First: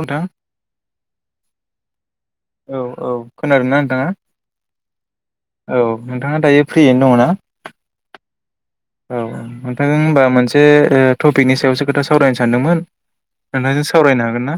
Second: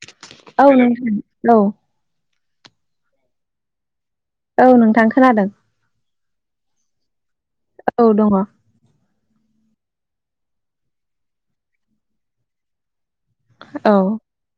नोंथां औ नं औ औ औ खोनादोंना नोंथाङा औ नोंथां खोनादों औ नोंथाङा दायो फ्रियैनो दङ ना औ दङ औ नोंथांदों ओमबा मोनसे ओ टपिकनि सायावसो खोथा सावरायनो सानदोंमोन नोंथांजों सावरायनो हागोन ना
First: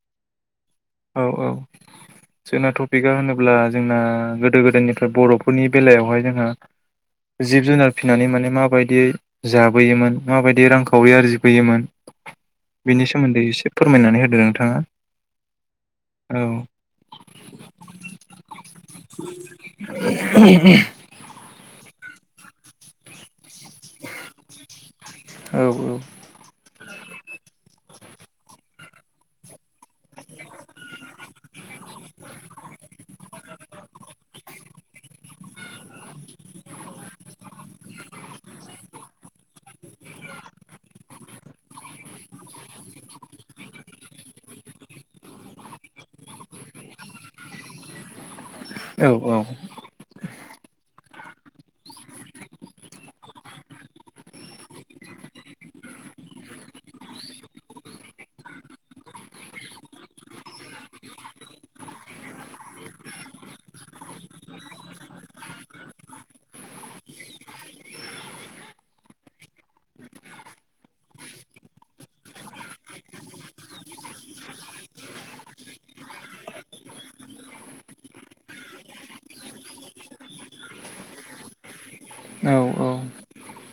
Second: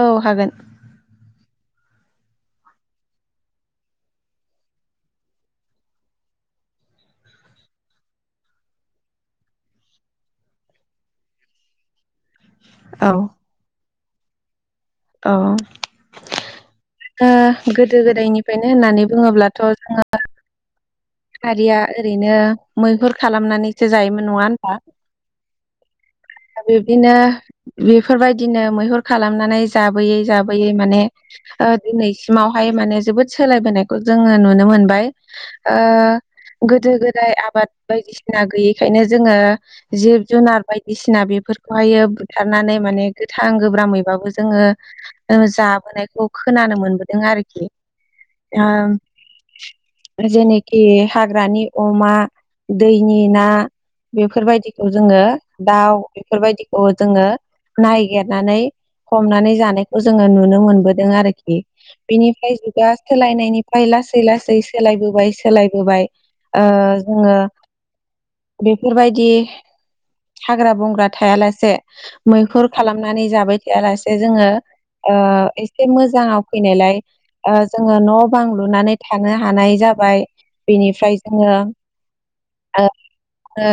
औ हागोन औ औ जोंना टपिकआ होनोब्ला जोंना गोदो गोदायनिफ्राय बर'फोरनि बेलायावहाय जोंहा जिब जुनार फिसिनानै माने माबायदियै जाबोयोमोन माबायदि रां खावरि आरजिबोयोमोन बिनि औ सोमोन्दै एसे फोरमायनानै होदो नोंथाङा औ औ ओ गोदो गोदायनिफ्रायनो होननानै बुङोब्लाथ' जोङो हारिया ओरैनो मैहुर खालामनानैसो जायोमोन नङा होनबा औ बिब्दिनो बेफोरबायदिनो मैहुर खालामनानै जाबोयै जाबोयै माने दिनैसिमावहाय माने जोबोद सोलायबोनायखौ जोङो नुनो मोन मोनबाय ओ गोदो गोदाय आबाद बायदिसिना गैयैखायनो जोङो जिब जुनार बायदिसिना बे फोरफोरखौहायो बुथारनानै माने गोथां गोब्रामैबाबो जा जोङो जाबोनायखौ खोनानो मोनबोदों आरोखि आं औ जोनि ए हाग्रानि अमा दैनि ना बेफोरबायदिखौ जोङो दाउ बेफोरबायदिखौ जोङो नायगेरनानै हमनानै जानायखौ जोङो नुनो मोनबोदों आरोखि बेनिफ्राय जुगा सोलायनायनिफ्राय लासै-लासै सोलायबोबाय-सोलायबोबाय जोङो। बेफोरबायदि हाग्रा बंग्रा थायालासे मैहुर खालामनानै जाबाय थायालासे जोङो ओ एसे मोजाङाव फैनायलाय जोङो न' बां लुनानै थानो हानाय जा जाबाय बेनिफ्राय जोंङो औ ओ औ ओ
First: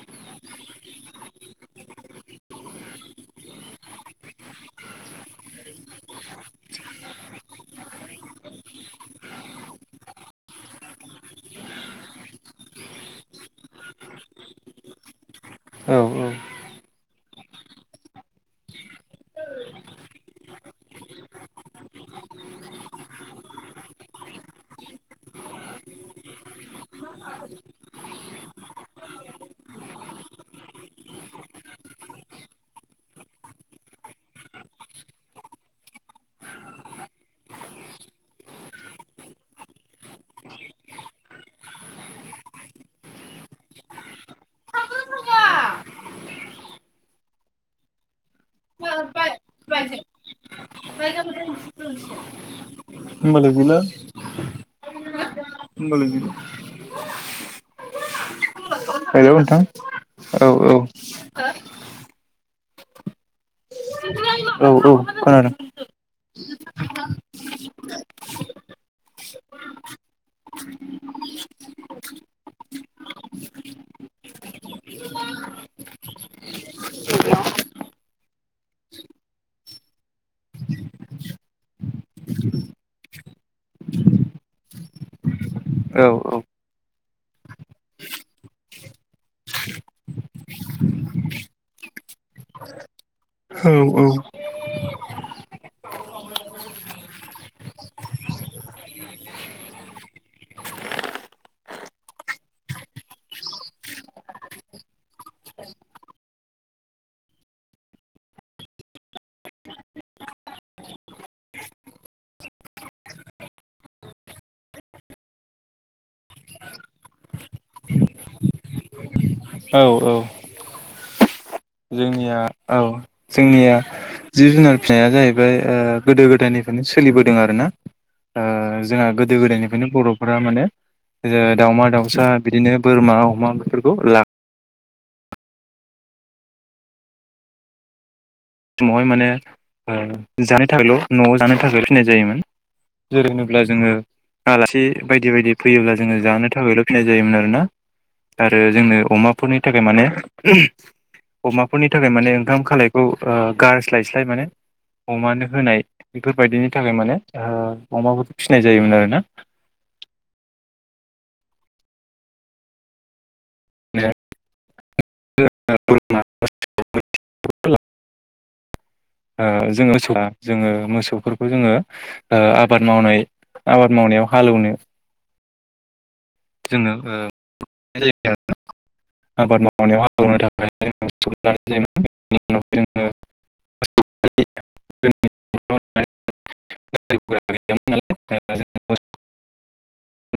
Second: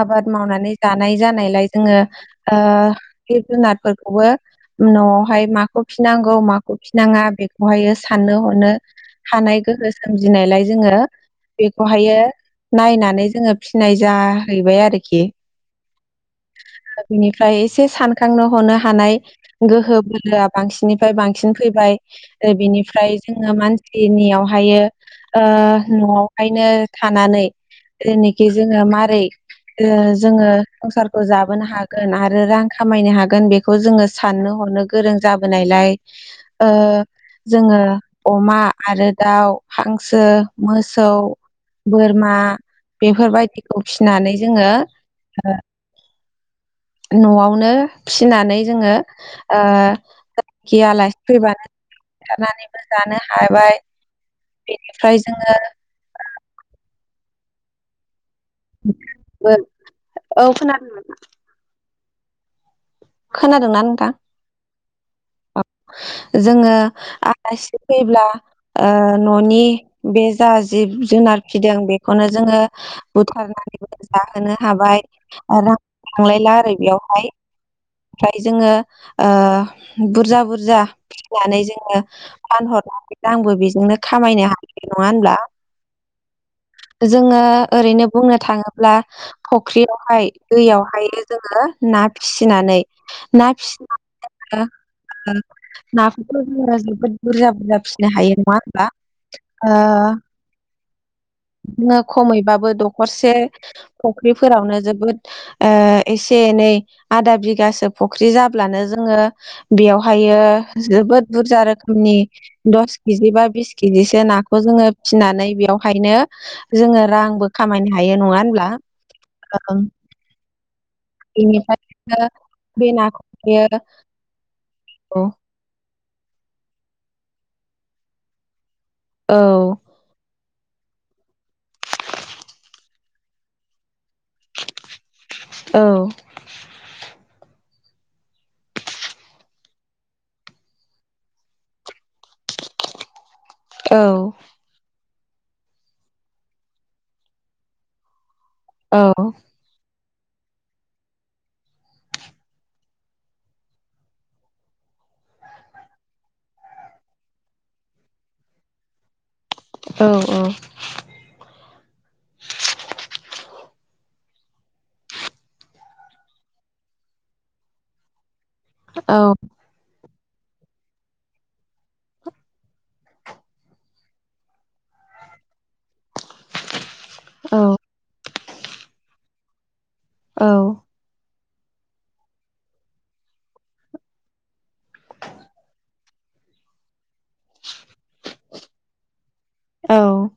आबाद मावनानै जानाय जानायलाय जोंङो ओ जिब जुनारफोर खोबो न'आवहाय माखौ फिनांगौ माखौ फिनाङा बेखौहायो साननो हनो हानाय गोहो सोमजिनायलाय जोंङो बेखौहायो नायनानै जोऔङो फिनाय जाहैबाय आरोखि औ-औ बिनिफ्राय एसे सानखांनो हनो थानाय गोहो बोलोआ बांसिननिफ्राय बांसिन फैबाय बिनिफ्राय जोंङो मानसि बेनियावहाय ओ न'आवहायनो थानानै जेनोखि जोंङो मारै ओ जोङो संसारखौ जाबोनो हागोन आरो रां खामायनो हागोन बेखौ बेखौ जोंङो साननो हरनो गोरों जाबोनायलाय ओ जोंङो अमा आरो दाउ हांसो मोसौ बोरमा बेफोरबायदिखौ फिनानै जोंङो न'आवनो फिनानै जोंङो ओ गिया आलासि फैबानोरनानैबो बुथारनानैबो जानो होमबालाय हाबाय गैला बेनिफ्राय जोंङो [inaudible] हेलौ नोंथां औ औ-औ खोनादों खोनादोंना नोंथां औ-औ खोनादों। जोंङो आलासि फैब्ला ओ न'नि बे जा जिब जुनार फिदों बेनो जोंङो बुथारनानै जाहोनो हाबाय [unintelligible] [unintelligible] ला आरो बेयावहाय [inaudible] ओमफ्राय जोंङो ओ बुरजा-बुरजा फिनानै जोंङो फानहर आंबो बेजोंनो खामायनो हाय नङा होनब्ला औ-औ जोंङो ओरैनो बुंनो थाङोब्ला फुख्रियावहाय दैयावहाय जोंङो ना फिसिनानै ना औ फिनानै नाफोरखौ' जोंङो जोबोद बुरजा-बुरजा फिसिनो हायो नङा होनबा ओ [inaudible] नो खमैबाबो दखरसे फुख्रिफोरावनो जोबोद ओ एसे नै आदा बिघा फख्रि जाब्लानो जोंङो बेयावहायो जोबोद बुरजा रोखोनि फास केजि बा बिस केजिसो नाखौ जोङो फिनानै बेयावहायनो जोङो रांबो खामाय हायो नङा होनब्ला औ औ बिनिफायनो जोंनिया औ जोंनिया जिब जुनार फिसिनाया औ जाहैबाय ओ गोदो गोदायनिफ्रायनो सोलिबोदों आरो ना ओ जोंहा गोदो औ गोदायनिफ्रायनो बर'फोरा माने ओ दाउमा दाउसा बिदिनो बोरमा अमा बेफोरखौ ला औ समावहाय माने ओ जानाय थाखायल' न'आव जानो थाखायल' फिनाय जायोमोन जेरैनो अब्ला जोंङो औ आलासि बायदि बायदि फैयोब्ला जोंङो जानो थाखायल' फिनाय जायोमोन आरोना आरो जोंनो औ अमाफोरनि थाखाय माने अमाफोरनि थाखाय माने ओंखाम खालायखौ ओ गारस्लायस्लाय माने अमानो होनाय बेफोरबायदिनि थाखाय माने ओ अमाफोरखौ फिसिनाय जायोमोन आरोना औ औ [unintelligible] ओ जोङो [unintelligible] जोङो मोसौफोरखौ जोङो ओ आबाद मावनाय आबाद मावनायाव हालौवनो जोंनो ओ [unintelligible] आबाद माव मावनायाव हालौनो औ थाखाय [unintelligible] [unintelligible] औ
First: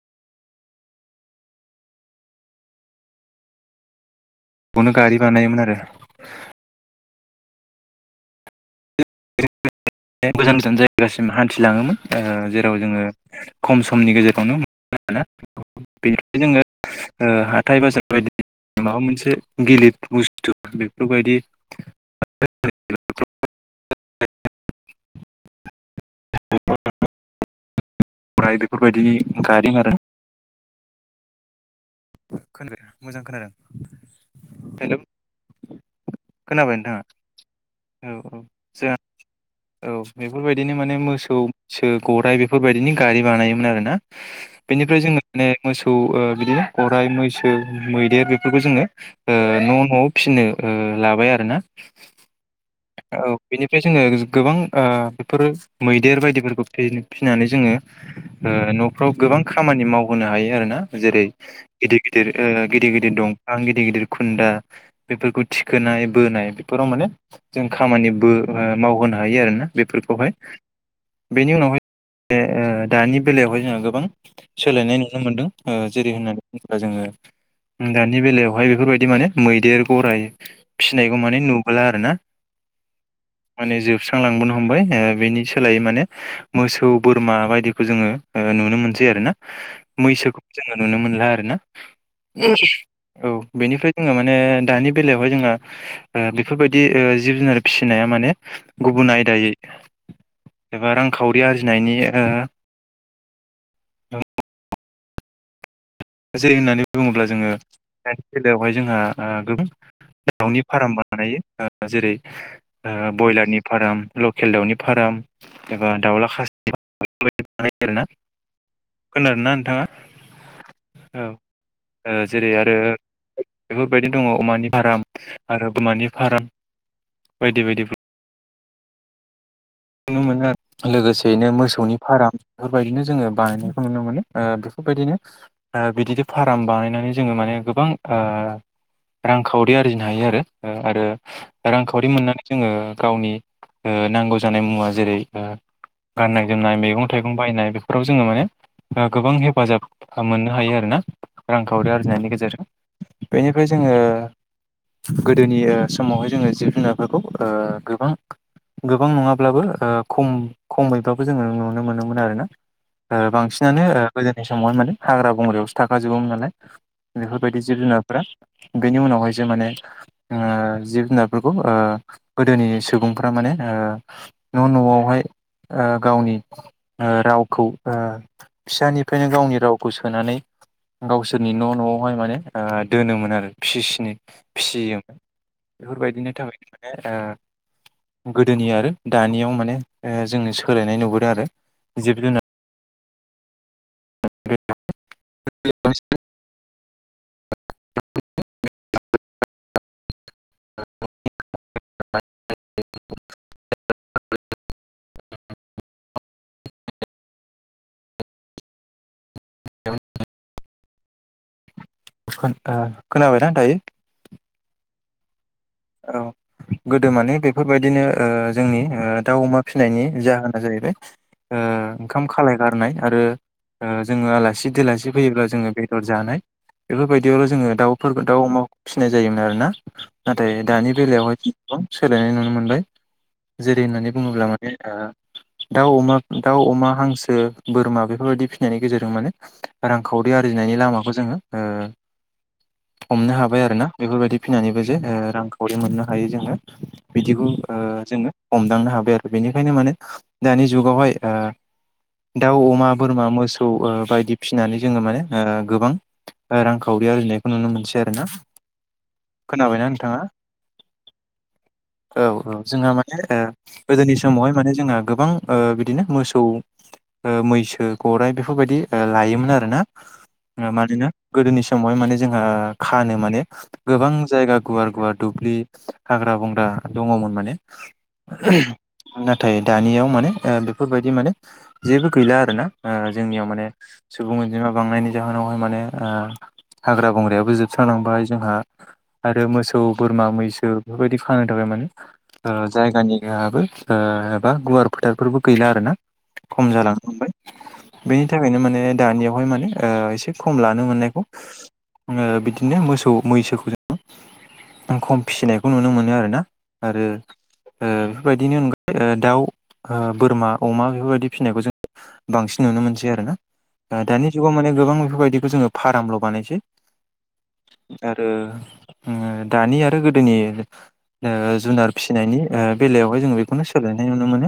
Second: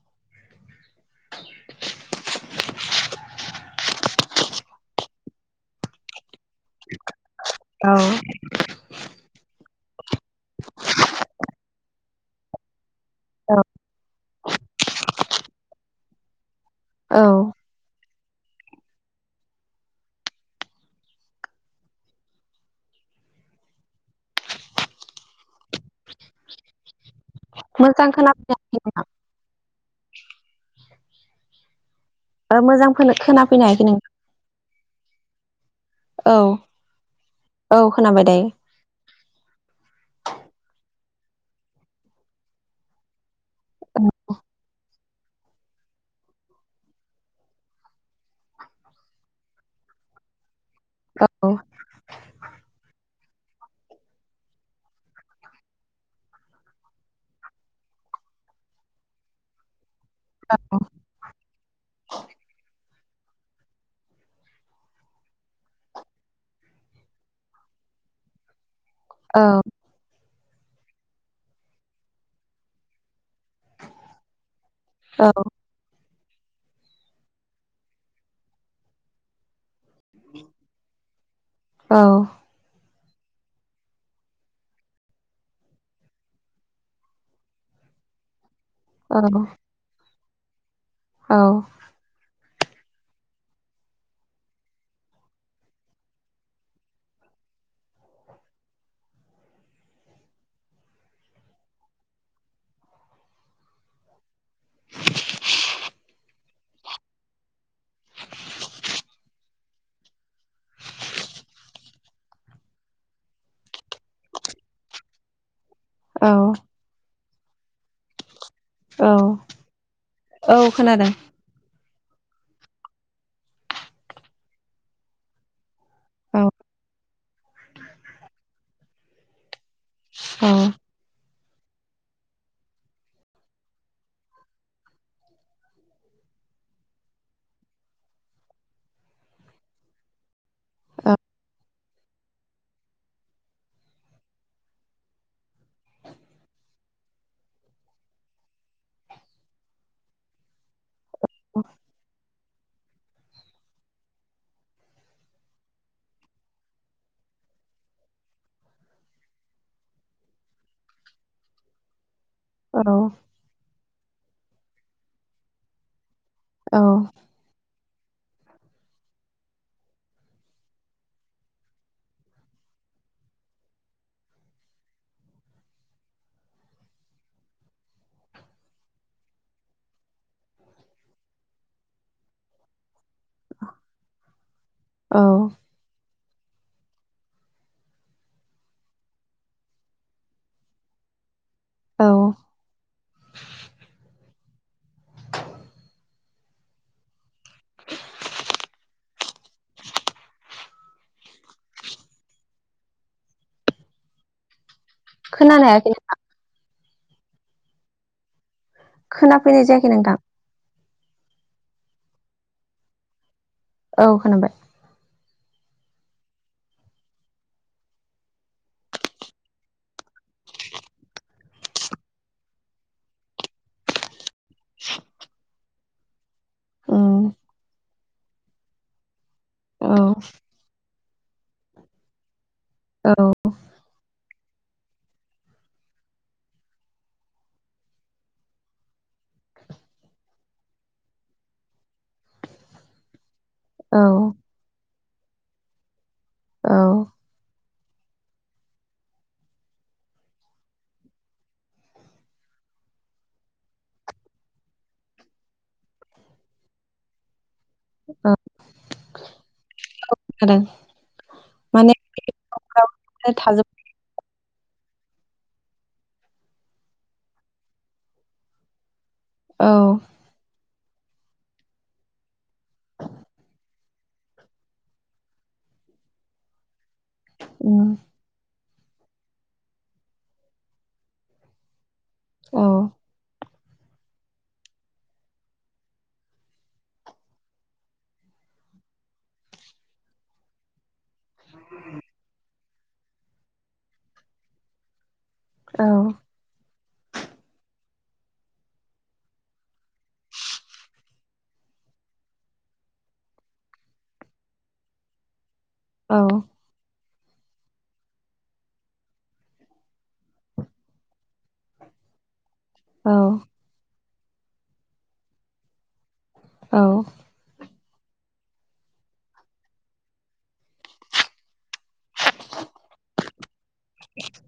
गनो गारि बानायोमोन आरो औ [unintelligible] गोजान गोजान जायगासिम हान्थिलाङोमोन ओ जेराव जोङो खम समनि गेजेरावनो मोना बेनिफ्राय जोङो औ ओ हाथाय बाजार [unintelligible] माबा मोनसे गिलिर बुस्थु बेफोरबायदि [unintelligible] [unintelligible] [unintelligible] [unintelligible] मोजां खोनाफैनो हायाखै नोंथां बेफोरबायदिनि [unintelligible] खोनादों मोजांखोनो मोजां खोनादों खोनाफैनो हायाखै नों हेलौ औ खोनाबाय नोंथाङा औ खोनाबाय औ दायो जों औ बे बेफोरबायदिनो माने मोसौसो गराइ बेफोरबायदिनि गारि बानायोमोन आरोना बेनिफ्राय जोङो माने मोसौ ओ बिदिनो गराइ मैसो मैदेर बेफोरखौ जोङो ओ न' न'आव फिनो ओ औ लाबाय आरोना औ बेनिफ्राय जोङो गोबां ओ बेफोर मैदेर बायदिफोरखौ फिन- फिनानै जोङो ओ न'फ्राव गोबां खामानि मावहोनो हायो आरो ना जेरै गिदिर गिदिर ओ गिदिर गिदिर दंफां गिदिर गिदिर खुन्दा बेफोरखौ थिखोनाय बोनाय बेफोराव मा ने जों खामानिबो मावहोनो हायो आरोना बेफोरखौहाय बेनि उनावहाय [unintelligible] ओ दानि बेलायावहाय जोङो गोबां सोलायनाय नुनो औ मोनदों ओ जेरै होनना जोङो दानि बेलायावहाय बेफोरबायदि माने मैदेर गराय फिनायखौ माने नुबोला आरो औ ना माने जोबस्रांलांबोनो हमबाय ओ बेनि सोलायै माने मोसौ बोरमा बायदिखौ जोङो नुनो मोनसै औ आरोना मैसोखौबो जोङो नुनो मोनला औ आरोना [unintelligible] औ बेनिफ्राय जोङो माने दानि बेलायावहाय जोंहा ओ बेफोरबायदि ओ जिब जुनार फिसिनाया माने गुबुन आयदायै एबा रांखावरि आरजिनायनि ओ [unintelligible] जै होननानै बुङोब्ला जोङो दानि बेलायावहाय जोंहा ओ गोबां दाउनि फाराम बानायो ओ जेरै ओ बयलारनि फाराम लकेल दाउनि फाराम एबा दाउला औ खासि बेफोरदि बानायो आरोना औ खोनादोंना नोंथाङा औ खोनादों औ ओ जेरै आरो बेफोरबायदि दङ' अमानि फाराम आरो बोरमानि औ फाराम बायदि बायदि नुनो मोनो औ लोगोसे बेनो मोसौनि फाराम बेफोरबायदिनो जोङो बानायनायखौ नुनो मोनो ओ बेफोरबायदिनो ओ बिदिनो फाराम बानायनानै जोङो माने गोबां ओ रांखावरि आरजिनो हायो आरो ओ आरो औ रांखावरि मोननानै जोङो गावनि ओ नांगौ जानाय मुवा जेरै ओ गाननाय जोमनाय मैगं थाइगं बायनाय बेफोराव जोङो माने ओ गोबां हेफाजाब ओ मोननो हायो आरोना रांखावरि आरजिनायनि गेजेरजों। बेनिफ्राय जों जोङो गोदोनि ओ समावहाय जोङो जिब-जुनारफोरखौ ओ गोबां गोबां नङा ब्लाबो ओ खम खमैबाबो जोङो नुनो मोनोमोन आरोना औ ओ बांसिनानो ओ गोदोनि समावहाय माने हाग्रा बंगायावसो थाखा ज जोबोमोन नालाय औ बेफोरबायदि जिब-जुनारफ्रा, बेनि उनावहायसो माने ओ जिब-जुनारफोरखौ ओ गोदोनि सुबुंफ्रा माने ओ न' न'आवहाय ओ गावनि ओ रावखौ ओ फिसानिफ्रायनो गावनि रावखौ सोनानै गावसोरनि न' न'आवहाय माने ओ दोनोमोन आरो फिसिस्नि फिसियोमोन औ बेफोरबायदिनो थाखायनो माने ओ गोदोनि आरो दानियाव माने ओ जोंनि सोलायनाय नुबोदों आरो औ जिब-जुनार [inaudible] [inaudible] [inaudible] खोनानो हायाखै नोंथां खोनाफैनाय जायाखै नोंथां खोन ओ खोनाबाय ना औ खोनाबाय औ गोदो माने बेफोरबायदिनो ओ जोंनि ओ दाउ, अमा फिनायनि जाहोना जाहैबाय ओ ओंखाम खालाय गारनाय आरो ओ जोङो आलासि-दोलासि फैयोब्ला जोङो बेदर जानाय उम बेफोरबायदियावल' जोङो दाउफोरबो दाउ अमाख फिसिनाय जायोमोन आरो औ दानि बेलायावहाय गोबां सोलायनाय नुनो मोन औ दे होननानै बुङोब्ला माने ओ दाउ अमा [unintelligible] दाउ अमा हांसो बोरमा बेफोरबायदि फिसिनायनि गेजेरजों माने रांखावरि आर जिनायनि लामाखौ जोङो ओ हमनो हाब बाय आरो ना औ बेफोरबायदि फिनानैबो जे ओ रांखावरि मोननो हायो जोङो औ बिदिखौ ओ जोङो हमदांनो हाबाय आरो बेनिखायनो माने खो दानि जुगावहाय ओ दाउ, अमा, बोरमा मोसौ ओ बायदि फिसिनानै जोङो माने ओ गोबां ओ रांखावरि आरजिनायखौ नुनो मोनसै आरो ना औ खोनाबायना नोंथाङा औ खोनादों माने औ जोंहा माने गाव ओ थाजोब गोदोनि समावहाय माने जोंहा गोबां ओ बिदिनो मोसौ ओ मैसो गराइ बेफोरबायदि ओ लायोमोन औ आरोना। ङा मानोना गोदोनि समावहाय माने जोंहा खानो माने गोबां जायगा गुवार गुवार दुब्लि हाग्रा-बंग्रा दङ'मोन माने उम नाथाय दानियाव माने ओ बेफोरबायदि माने जेबो गैला औ आरोना ओ जोंनियाव माने सुबुं अनजिमा बांनायनि जाहोनावहाय माने‌ ओ हाग्रा बंग्रायाबो जोबस्रांलांबाय जोंहा आरो मोसौ बोरमा मैसो बेफोरबायदि फानो थाखाय माने ओ जायगानियाबो ओ बा गुवार फोथारफोरबो गैला औ आरोना खम जालांनो हमबाय बेनि थाखायनो माने दानियावहाय माने ओ एसे खम लानो मोननायखौ आङो बिदिनो मोसौ मैसोखौ जों [unintelligible] खम फिसिनायखौ नुनो मोनो औ आरोना आरो ओ बेफोरबायदिनो अनगायै ओ दाउ ओ बोरमा अमा बेफोरबायदि फिसिनायखौ जों बांसिन नुनो मोनसै औ आरो ना ओ दानि जुगाव माने गोबां बेफोरबायदिखौ जोङो फारामल' बानायसै औ आरो उम ओ दानि आरो गोदोनि ओ जुनार फिसिनायनि ओ बेलायावहाय जोङो बेखौनो सोलायनाय नुनो मोनो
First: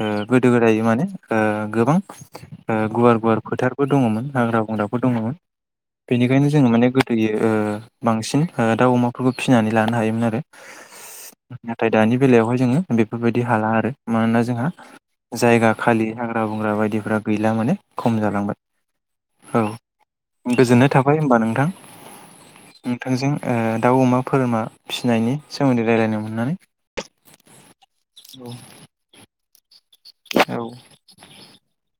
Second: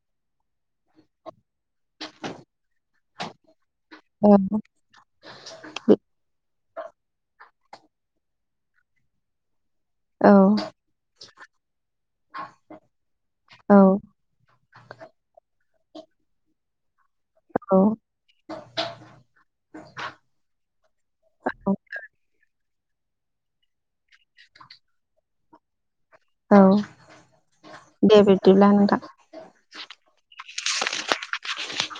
ओ गोदो गोदाय इया [unintelligible] माने ओ गोबां ओ गुवार गुवार फोथार बो दङमोन हाग्रा बंग्राफोर दङ बेनिखायनो जोङो माने गोदोयो ओ बांसिन दाउ अमाफोरखौ फिसिनानै लानो हायोमोन आरो औ नाथाय दानि बेलायावहाय जोङो बेफोरबायदि हाला आरो मानोना जोंहा जायगा खालि हाग्रा बंग्रा बायदिफ्रा गैला माने औ खम जालांबाय औ गोजोननाय थाबाय होमबा नोंथां नोंथांजों ओ दाउ अमा बोरमा फिसिनायनि सोमोन्दै रायलायनो मोननानै औ दे बेेद्बिलानो नोंथां औ